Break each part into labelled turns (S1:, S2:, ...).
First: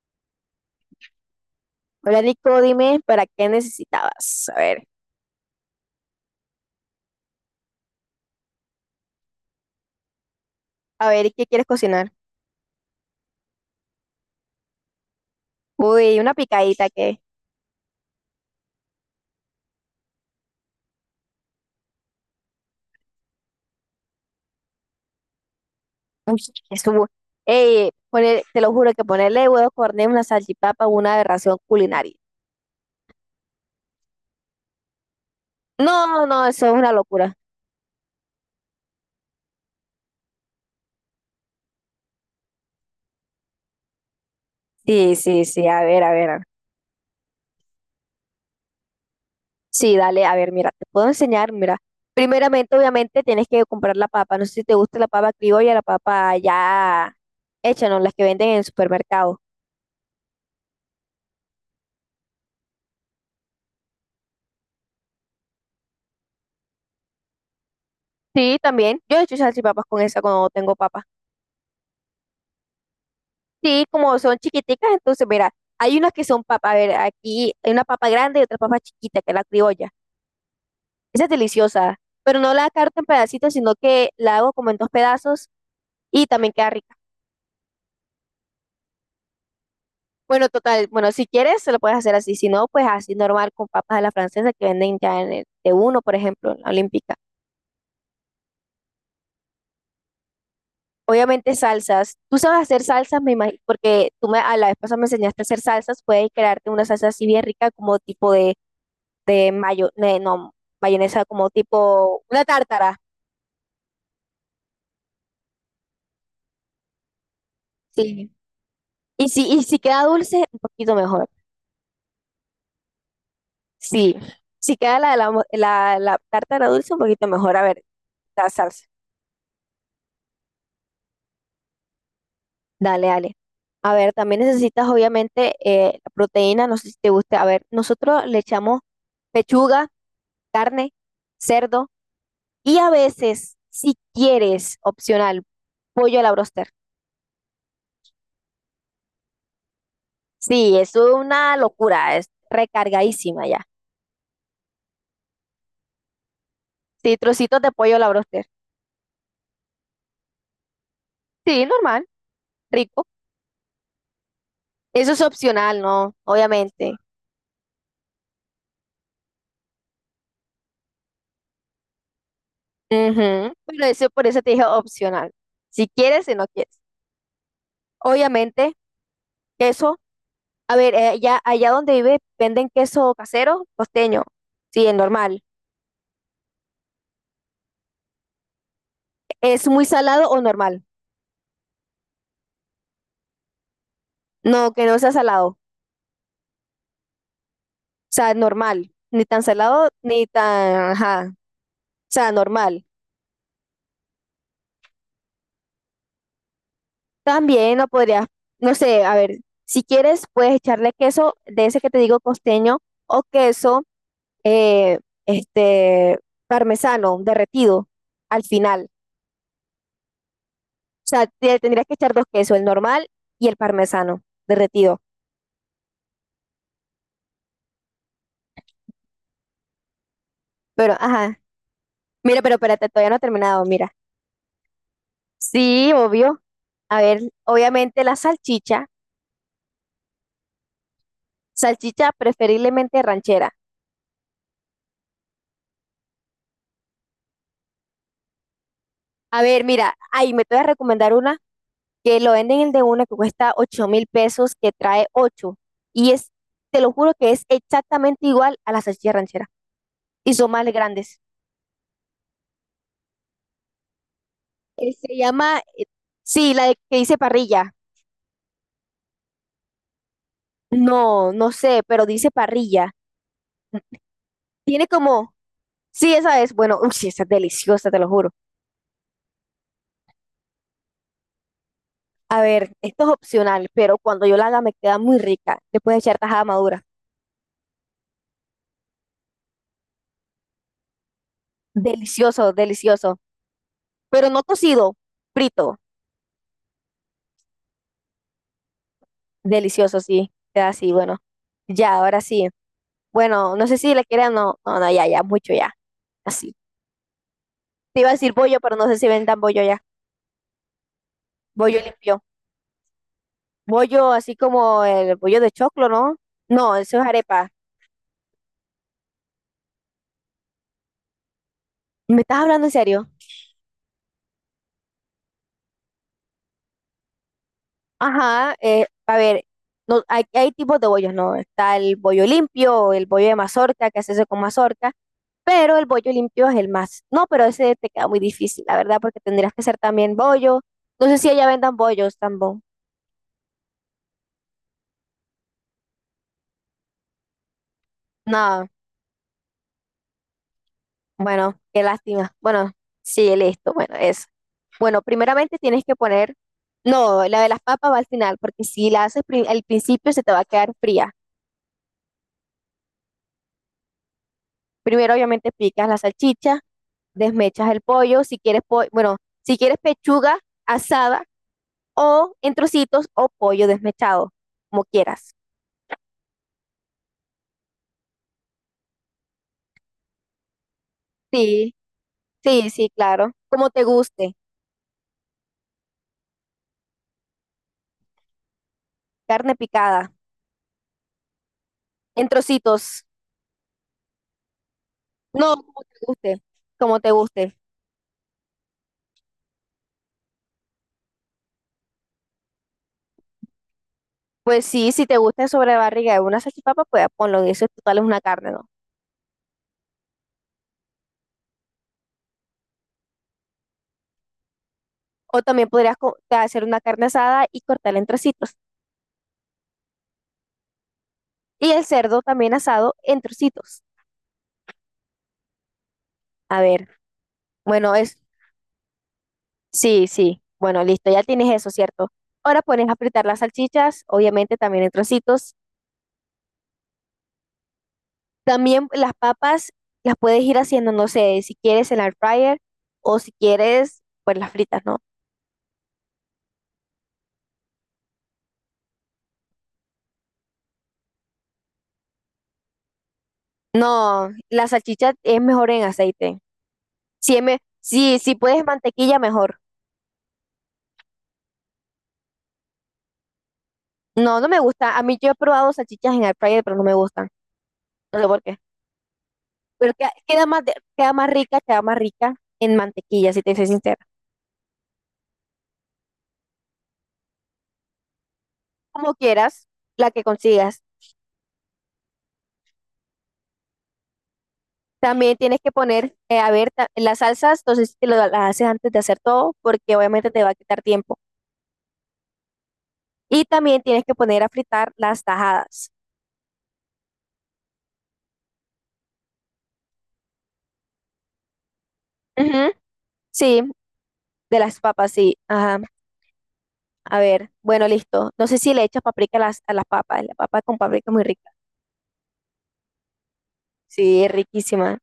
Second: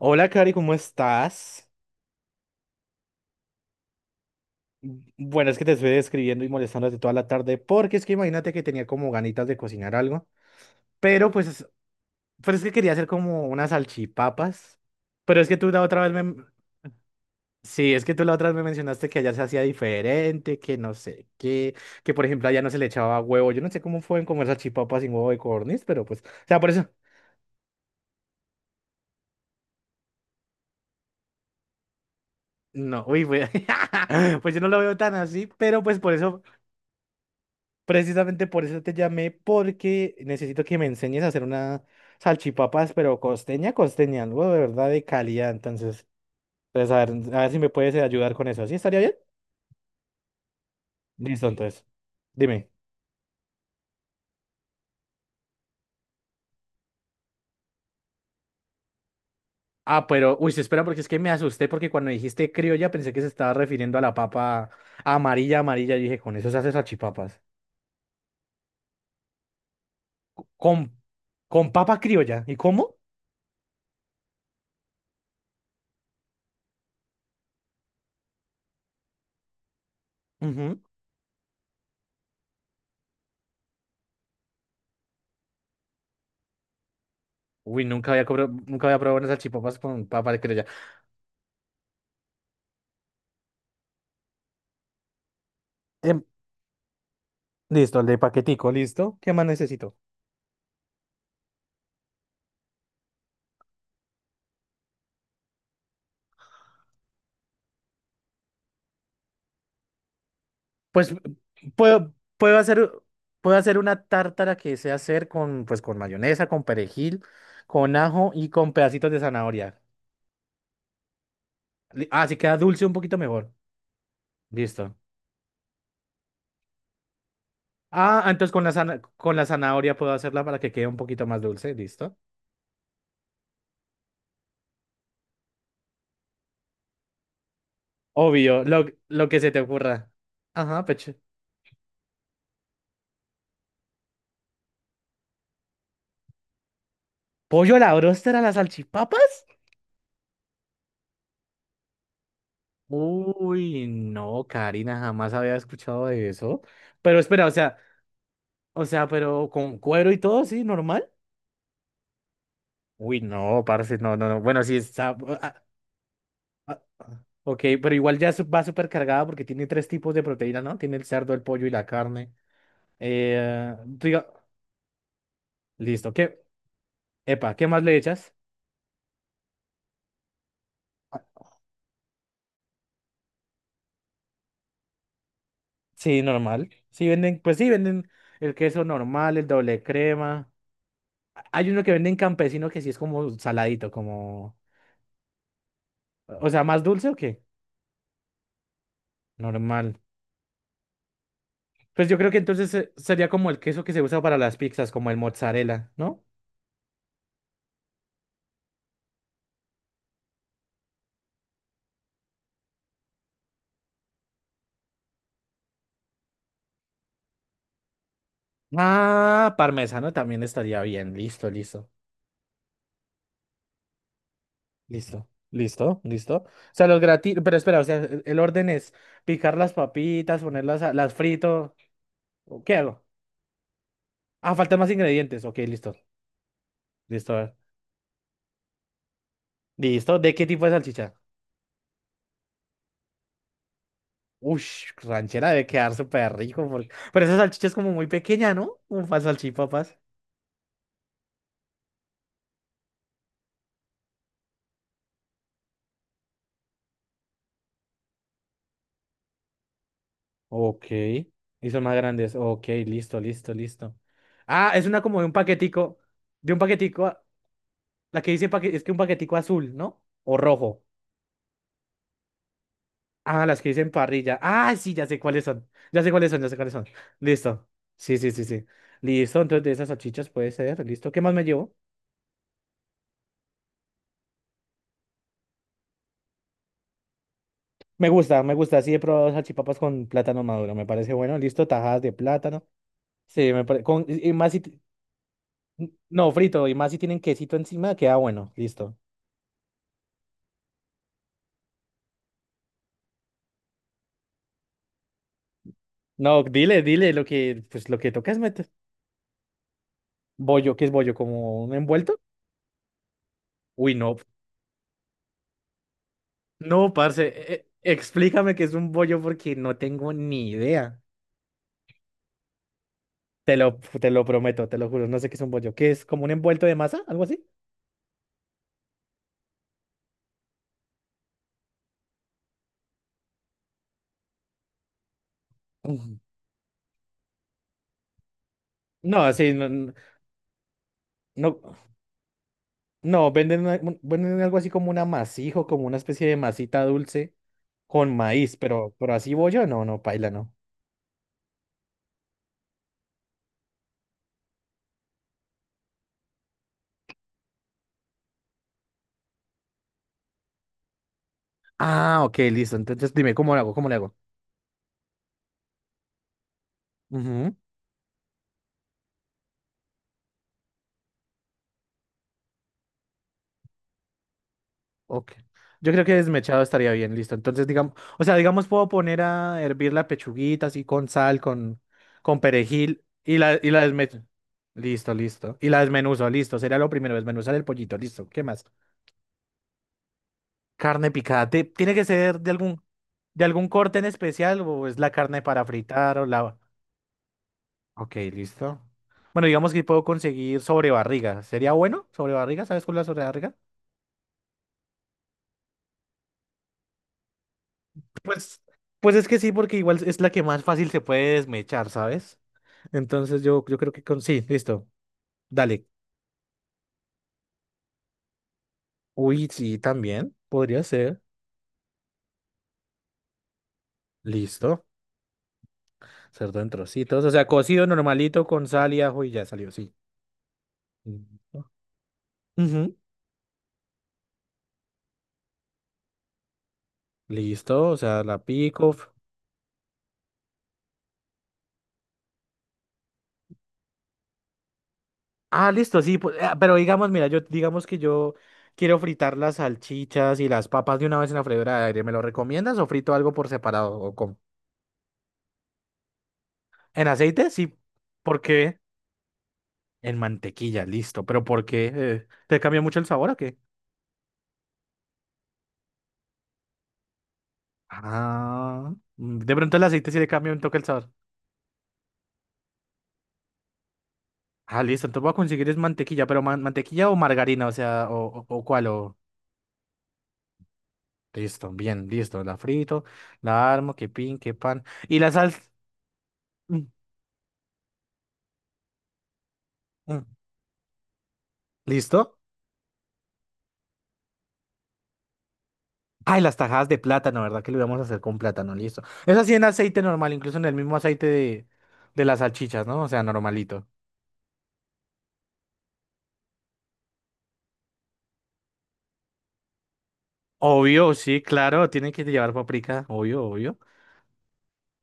S1: Hola, Cari, ¿cómo estás?
S2: Hola Nico, dime, ¿para qué necesitabas?
S1: Bueno, es que te estoy escribiendo y molestando desde toda la tarde porque es que imagínate que tenía como ganitas de cocinar algo,
S2: A
S1: pero
S2: ver, ¿qué
S1: pues,
S2: quieres cocinar?
S1: pero es que quería hacer como unas salchipapas, pero es que tú la otra vez
S2: Uy, una
S1: me...
S2: picadita que...
S1: Sí, es que tú la otra vez me mencionaste que allá se hacía diferente, que no sé qué, que por ejemplo allá no se le echaba huevo. Yo no sé cómo pueden comer salchipapas sin huevo de codorniz, pero pues, o
S2: Uy,
S1: sea, por eso...
S2: eso... Ey, te lo juro que ponerle huevos corneros, una salchipapa, una aberración culinaria.
S1: No, uy, pues, pues yo no lo veo tan así, pero pues por
S2: No,
S1: eso...
S2: no, eso es una locura.
S1: Precisamente por eso te llamé, porque necesito que me enseñes a hacer una salchipapas, pero costeña, costeña, algo de verdad de
S2: Sí, sí,
S1: calidad.
S2: sí, a ver,
S1: Entonces,
S2: a ver, a ver.
S1: entonces a ver si me puedes ayudar con eso. ¿Sí estaría bien?
S2: Sí, dale, a ver, mira, te puedo
S1: Listo,
S2: enseñar, mira.
S1: entonces. Dime.
S2: Primeramente, obviamente, tienes que comprar la papa. No sé si te gusta la papa criolla, la papa ya hecha, ¿no? Las que venden en el supermercado.
S1: Ah, pero, uy, sí, espera, porque es que me asusté, porque cuando dijiste criolla pensé que se estaba refiriendo a la papa amarilla, amarilla. Y dije, con eso se hace salchipapas.
S2: Sí, también. Yo he hecho salchipapas con esa
S1: Co-
S2: cuando tengo
S1: Con,
S2: papa.
S1: con papa criolla. ¿Y cómo?
S2: Sí, como son chiquiticas, entonces, mira, hay unas que son papa, a ver, aquí hay una papa grande y otra papa chiquita, que es la criolla.
S1: Ujú.
S2: Esa es deliciosa, pero no la carto en pedacitos, sino que la hago como en dos pedazos y también queda rica.
S1: Uy, nunca había, nunca había probado unas salchipapas con papa
S2: Bueno,
S1: criolla.
S2: total, bueno, si quieres, se lo puedes hacer así, si no, pues así normal con papas a la francesa que venden ya en el de uno, por ejemplo, en la Olímpica.
S1: Listo, el de paquetico, listo. ¿Qué más necesito?
S2: Obviamente salsas. Tú sabes hacer salsas, me imagino, porque tú me, a la vez pasada me enseñaste a hacer salsas, puedes crearte una salsa así bien rica, como tipo de mayo, no,
S1: Pues
S2: mayonesa como
S1: puedo,
S2: tipo una
S1: puedo hacer,
S2: tártara.
S1: puedo hacer una tártara que sé hacer con, pues, con mayonesa, con perejil, con
S2: Sí.
S1: ajo y con pedacitos de
S2: Y si
S1: zanahoria.
S2: queda dulce, un poquito mejor.
S1: Ah, si queda dulce un poquito mejor.
S2: Sí. Si
S1: Listo.
S2: queda la tártara dulce, un poquito mejor. A ver,
S1: Ah, ah,
S2: la
S1: entonces con la,
S2: salsa.
S1: con la zanahoria puedo hacerla para que quede un poquito más dulce. Listo.
S2: Dale, dale. A ver, también necesitas obviamente la proteína, no sé si te guste. A ver, nosotros le
S1: Obvio,
S2: echamos
S1: lo que se te
S2: pechuga,
S1: ocurra. Ajá,
S2: carne,
S1: pecho.
S2: cerdo y a veces, si quieres, opcional, pollo a la broster.
S1: ¿Pollo a la bróster a las salchipapas?
S2: Sí, es una locura, es recargadísima ya.
S1: Uy, no, Karina, jamás había escuchado de eso.
S2: Sí,
S1: Pero espera, o
S2: trocitos de
S1: sea.
S2: pollo a la broster.
S1: O sea, pero con cuero y todo, sí, normal.
S2: Sí, normal, rico.
S1: Uy, no, parce, no, no, no. Bueno, sí
S2: Eso
S1: está.
S2: es
S1: Ah,
S2: opcional, ¿no?
S1: ah,
S2: Obviamente.
S1: ah. Ok, pero igual ya va súper cargada porque tiene tres tipos de proteína, ¿no? Tiene el cerdo, el pollo y la carne.
S2: Ujú.
S1: Eh,
S2: Pero eso, por
S1: diga-
S2: eso te dije opcional. Si
S1: listo.
S2: quieres, si
S1: ¿Qué?
S2: no quieres.
S1: Epa, ¿qué más le echas?
S2: Obviamente, queso. A ver,
S1: Ah,
S2: allá, allá donde vive, ¿venden queso casero? Costeño. Sí, es normal.
S1: sí, normal. Sí, venden, pues sí, venden el queso normal, el
S2: ¿Es
S1: doble
S2: muy salado o
S1: crema.
S2: normal?
S1: Hay uno que venden campesino que sí es como saladito, como.
S2: No, que no sea salado. O
S1: O sea, ¿más dulce o qué?
S2: sea, normal. Ni tan salado,
S1: Normal.
S2: ni tan... Ajá. O
S1: Pues yo creo
S2: sea,
S1: que entonces
S2: normal.
S1: sería como el queso que se usa para las pizzas, como el mozzarella, ¿no?
S2: También no podrías, no sé, a ver, si quieres puedes echarle queso de ese que te digo costeño o queso eh, este parmesano derretido al final.
S1: Ah, parmesano también estaría
S2: O
S1: bien.
S2: sea,
S1: Listo,
S2: tendrías
S1: listo,
S2: que echar dos quesos, el normal y el parmesano derretido.
S1: listo, listo, listo. O sea, los gratis, pero espera, o sea, el orden es picar las papitas, ponerlas,
S2: Pero,
S1: las
S2: ajá,
S1: frito.
S2: mira, pero
S1: ¿O ¿Qué
S2: espérate,
S1: hago?
S2: todavía no he terminado, mira.
S1: Ah, faltan más ingredientes. Ok,
S2: Sí,
S1: listo,
S2: obvio. A ver,
S1: listo, a ver.
S2: obviamente la salchicha,
S1: Listo. ¿De qué tipo de salchicha?
S2: salchicha preferiblemente ranchera.
S1: Ush, ranchera debe quedar súper rico. Pero esa salchicha es como muy pequeña, ¿no? Un para
S2: A ver, mira,
S1: salchipapas.
S2: ahí me te voy a recomendar una que lo venden el de uno que cuesta 8.000 pesos, que trae ocho. Y es, te lo juro que es exactamente igual a la salchicha ranchera. Y son más
S1: Ok.
S2: grandes.
S1: Y son más grandes. Ok, listo, listo, listo. Ah, es
S2: Eh,
S1: una
S2: se
S1: como de un
S2: llama,
S1: paquetico. De
S2: sí,
S1: un
S2: que
S1: paquetico.
S2: dice parrilla.
S1: La que dice es que un paquetico azul, ¿no? O rojo.
S2: No, no sé, pero dice parrilla.
S1: Ah, las que dicen parrilla. Ah,
S2: Tiene
S1: sí, ya sé
S2: como,
S1: cuáles son. Ya sé
S2: sí,
S1: cuáles
S2: esa
S1: son, ya
S2: es,
S1: sé cuáles
S2: bueno,
S1: son.
S2: uy, sí, esa es
S1: Listo.
S2: deliciosa, te lo
S1: Sí, sí,
S2: juro.
S1: sí, sí. Listo, entonces de esas salchichas puede ser. Listo. ¿Qué más me llevo?
S2: A ver, esto es opcional, pero cuando yo la haga me queda muy rica. Le puedes echar tajada madura.
S1: Me gusta, me gusta. Sí, he probado salchipapas con plátano maduro. Me parece bueno. Listo, tajadas de
S2: Delicioso,
S1: plátano.
S2: delicioso.
S1: Sí, me parece. Con... Y
S2: Pero
S1: y
S2: no
S1: más si. t-
S2: cocido, frito.
S1: No, frito. Y más si tienen quesito encima, queda bueno. Listo.
S2: Delicioso, sí. Queda así, bueno. Ya, ahora sí. Bueno, no sé si le quieren no. No, no, ya, ya, mucho ya.
S1: No,
S2: Así.
S1: dile, dile lo que, pues lo
S2: Te iba a
S1: que toca
S2: decir
S1: es
S2: bollo,
S1: meter.
S2: pero no sé si vendan bollo ya.
S1: Bollo, ¿qué es bollo? ¿Como un
S2: Bollo
S1: envuelto?
S2: limpio.
S1: Uy,
S2: Bollo
S1: no.
S2: así como el bollo de choclo, ¿no? No,
S1: No,
S2: eso es
S1: parce,
S2: arepa.
S1: explícame qué es un bollo porque no tengo ni idea.
S2: ¿Me estás hablando en serio?
S1: Te lo prometo, te lo juro, no sé qué es un bollo. ¿Qué es como un envuelto de masa? ¿Algo así?
S2: Ajá, a ver, no, hay tipos de bollos, ¿no? Está el bollo limpio, el bollo de mazorca, que se hace con mazorca, pero el bollo
S1: Ujú.
S2: limpio es el más. No, pero ese te queda muy difícil, la verdad, porque
S1: No, sí,
S2: tendrías que
S1: no,
S2: hacer
S1: no,
S2: también bollo. No sé si allá
S1: no,
S2: vendan bollos tampoco.
S1: no, venden, venden algo así como un amasijo, como una especie de masita dulce con maíz,
S2: No.
S1: pero así bollo, no, no, paila, no.
S2: Bueno, qué lástima. Bueno, sí, listo. Bueno, eso. Bueno, primeramente tienes que poner, no, la de las papas va al final, porque si la haces al principio se te va a quedar fría.
S1: Ah, ok, listo. Entonces dime, ¿cómo lo hago? ¿Cómo le
S2: Primero, obviamente, picas la salchicha,
S1: hago?
S2: desmechas el pollo, si quieres, bueno, si quieres pechuga asada o en trocitos o pollo desmechado, como
S1: Ok.
S2: quieras.
S1: Yo creo que desmechado estaría bien, listo. Entonces, digamos, o sea, digamos, puedo poner a hervir la pechuguita así con sal,
S2: Sí,
S1: con
S2: sí, sí,
S1: perejil
S2: claro.
S1: y
S2: Como
S1: y la
S2: te
S1: desmecho.
S2: guste,
S1: Listo, listo. Y la desmenuzo, listo. Sería lo primero, desmenuzar el pollito, listo. ¿Qué más?
S2: carne picada,
S1: Carne picada. ¿Tiene que
S2: en
S1: ser
S2: trocitos.
S1: de algún corte en especial o es la carne
S2: No,
S1: para
S2: como te
S1: fritar o
S2: guste,
S1: la...
S2: como te guste.
S1: Ok, listo. Bueno, digamos que puedo conseguir sobrebarriga. ¿Sería bueno? ¿Sobrebarriga? ¿Sabes cuál es la sobrebarriga?
S2: Pues sí, si te gusta sobrebarriga de una salchipapa, pues ponlo en eso, total es una carne,
S1: Pues,
S2: ¿no?
S1: pues es que sí, porque igual es la que más fácil se puede desmechar, ¿sabes? Entonces yo creo que con... Sí, listo.
S2: O también
S1: Dale.
S2: podrías hacer una carne asada y cortarla en trocitos.
S1: Uy, sí, también. Podría ser.
S2: Y el cerdo también asado en trocitos.
S1: Listo.
S2: A
S1: Cerdo en
S2: ver,
S1: trocitos. O sea, cocido
S2: bueno, es,
S1: normalito con sal y ajo y ya salió, sí.
S2: sí, sí, bueno, listo, ya tienes eso,
S1: Listo.
S2: ¿cierto? Ahora pones
S1: Ujú.
S2: a fritar las salchichas, obviamente también en trocitos.
S1: Listo. O sea, la
S2: También
S1: pico. F-
S2: las papas las puedes ir haciendo, no sé, si quieres en la air fryer o si quieres, pues las fritas, ¿no?
S1: Ah, listo, sí. pues, ah, pero digamos, mira, yo digamos que yo quiero fritar las salchichas y las papas de una vez en la freidora de aire. ¿Me lo recomiendas o frito algo por separado? ¿O
S2: No,
S1: cómo?
S2: la salchicha es mejor en aceite.
S1: ¿En
S2: Si,
S1: aceite?
S2: me,
S1: Sí.
S2: si
S1: ¿Por
S2: puedes
S1: qué?
S2: mantequilla, mejor.
S1: En mantequilla, listo. ¿Pero por qué? ¿Te cambia mucho el sabor o qué?
S2: No, no me gusta. A mí yo he probado salchichas en air fryer, pero no me gustan. No sé por qué.
S1: Ah, mm, de pronto el
S2: Pero
S1: aceite sí le
S2: queda
S1: cambia un
S2: más,
S1: toque el sabor.
S2: queda más rica en mantequilla, si te soy sincera.
S1: Ah, listo, entonces voy a conseguir es mantequilla, pero mantequilla o margarina, o sea, o cuál,
S2: Como
S1: o...
S2: quieras, la que consigas.
S1: Listo, bien, listo, la frito, la armo, que pin, que pan. Y la
S2: También tienes
S1: salsa...
S2: que poner, a ver,
S1: mm,
S2: las salsas, entonces te lo, las haces antes de hacer todo, porque
S1: mm,
S2: obviamente te va a quitar tiempo.
S1: ¿Listo?
S2: Y también tienes que poner a fritar las tajadas.
S1: Ay, las tajadas de plátano, ¿verdad? Que lo íbamos a hacer con plátano, listo. Es así en aceite normal, incluso en el mismo aceite de las
S2: Ujú.
S1: salchichas, ¿no? O sea,
S2: Sí,
S1: normalito.
S2: de las papas, sí. Ajá. A ver, bueno, listo. No sé si le echas paprika a las papas. La papa con paprika es
S1: Obvio,
S2: muy
S1: sí,
S2: rica.
S1: claro, tiene que llevar paprika, obvio, obvio.
S2: Sí, es riquísima.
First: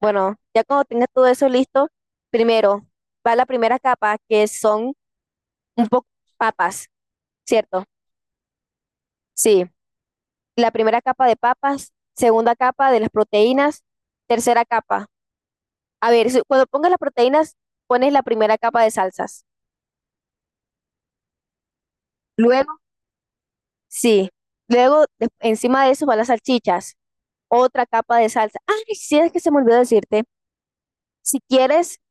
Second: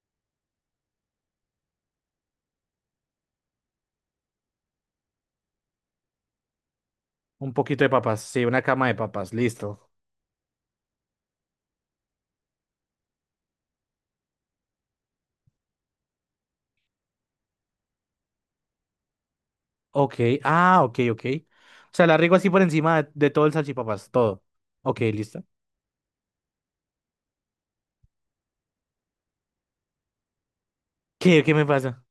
S2: Bueno, ya cuando tengas todo eso listo, primero va la primera capa, que son un poco papas,
S1: Un
S2: ¿cierto?
S1: poquito de papas, sí, una cama de papas,
S2: Sí,
S1: listo.
S2: la primera capa de papas, segunda capa de las proteínas, tercera capa. A ver, cuando pongas las proteínas, pones la primera capa de salsas.
S1: Ok, ah, ok, ok. O sea, la riego así por
S2: Luego,
S1: encima de todo el salchipapas,
S2: sí,
S1: todo. Ok,
S2: luego
S1: listo.
S2: encima de eso van las salchichas, otra capa de salsa. Ah, sí, es que se me olvidó decirte, si
S1: ¿Qué, qué me
S2: quieres
S1: pasa?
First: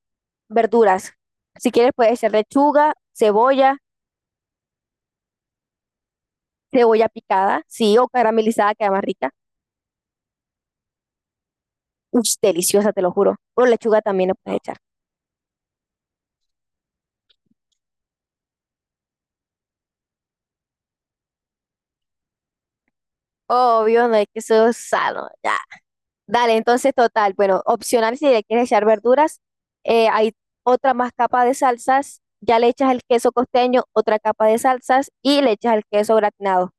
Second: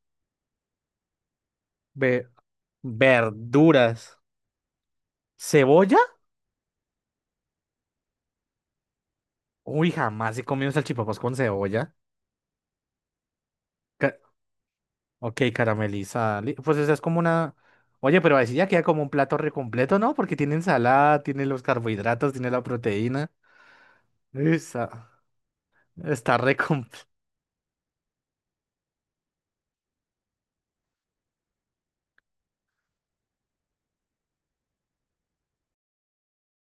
S2: verduras, si quieres puede
S1: Ve-
S2: ser lechuga, cebolla.
S1: verduras. ¿Cebolla?
S2: Cebolla picada, sí, o caramelizada, queda más rica.
S1: Uy, jamás he comido salchipapas con cebolla.
S2: Uy, deliciosa, te lo juro. O lechuga
S1: Ca-
S2: también le puedes echar.
S1: ok, caramelizada. Li- Pues esa es como una... Oye, pero así ya queda como un plato re completo, ¿no? Porque tiene ensalada, tiene los carbohidratos, tiene la proteína.
S2: Obvio, no es que eso es
S1: Esa,
S2: sano, ya.
S1: está re
S2: Dale, entonces,
S1: completo.
S2: total, bueno, opcional si le quieres echar verduras. Hay otra más capa de salsas, ya le echas el queso costeño, otra capa de salsas y le echas el queso gratinado.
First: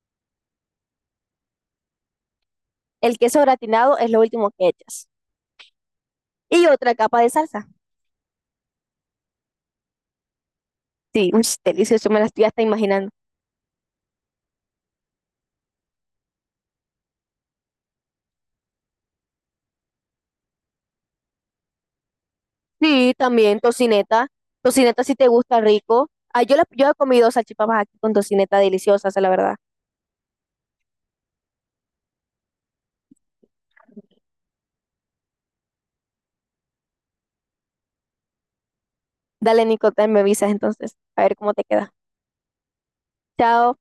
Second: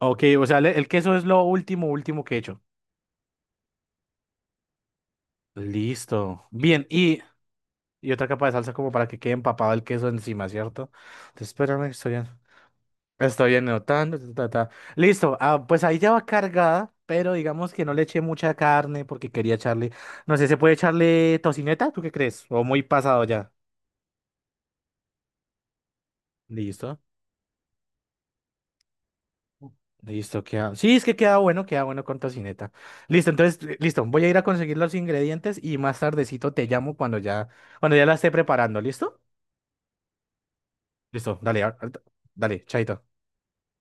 S1: Ok, o sea, el queso es lo último, último que he hecho.
S2: El queso gratinado es lo último que echas.
S1: Listo.
S2: Y
S1: Bien,
S2: otra capa de salsa.
S1: y otra capa de salsa como para que quede empapado el queso encima, ¿cierto?
S2: Sí, uy,
S1: Entonces, espérame,
S2: delicioso, me la estoy hasta imaginando.
S1: estoy anotando. Ta, ta, ta. Listo, ah, pues ahí ya va cargada, pero digamos que no le eché mucha carne porque quería echarle, no sé, ¿se puede echarle tocineta? ¿Tú qué crees? O muy
S2: Sí,
S1: pasado ya.
S2: también tocineta. Tocineta si te gusta rico. Ah, yo, yo he
S1: Listo,
S2: comido salchipapas aquí con tocineta deliciosas, la verdad.
S1: listo, queda. Sí, es que queda bueno con tocineta. Listo, entonces, listo, voy a ir a conseguir los ingredientes y más tardecito te llamo cuando ya la esté preparando, ¿listo?
S2: Dale, Nico, me avisas entonces, a ver
S1: Listo,
S2: cómo
S1: dale,
S2: te queda.
S1: dale, chaito.
S2: Chao.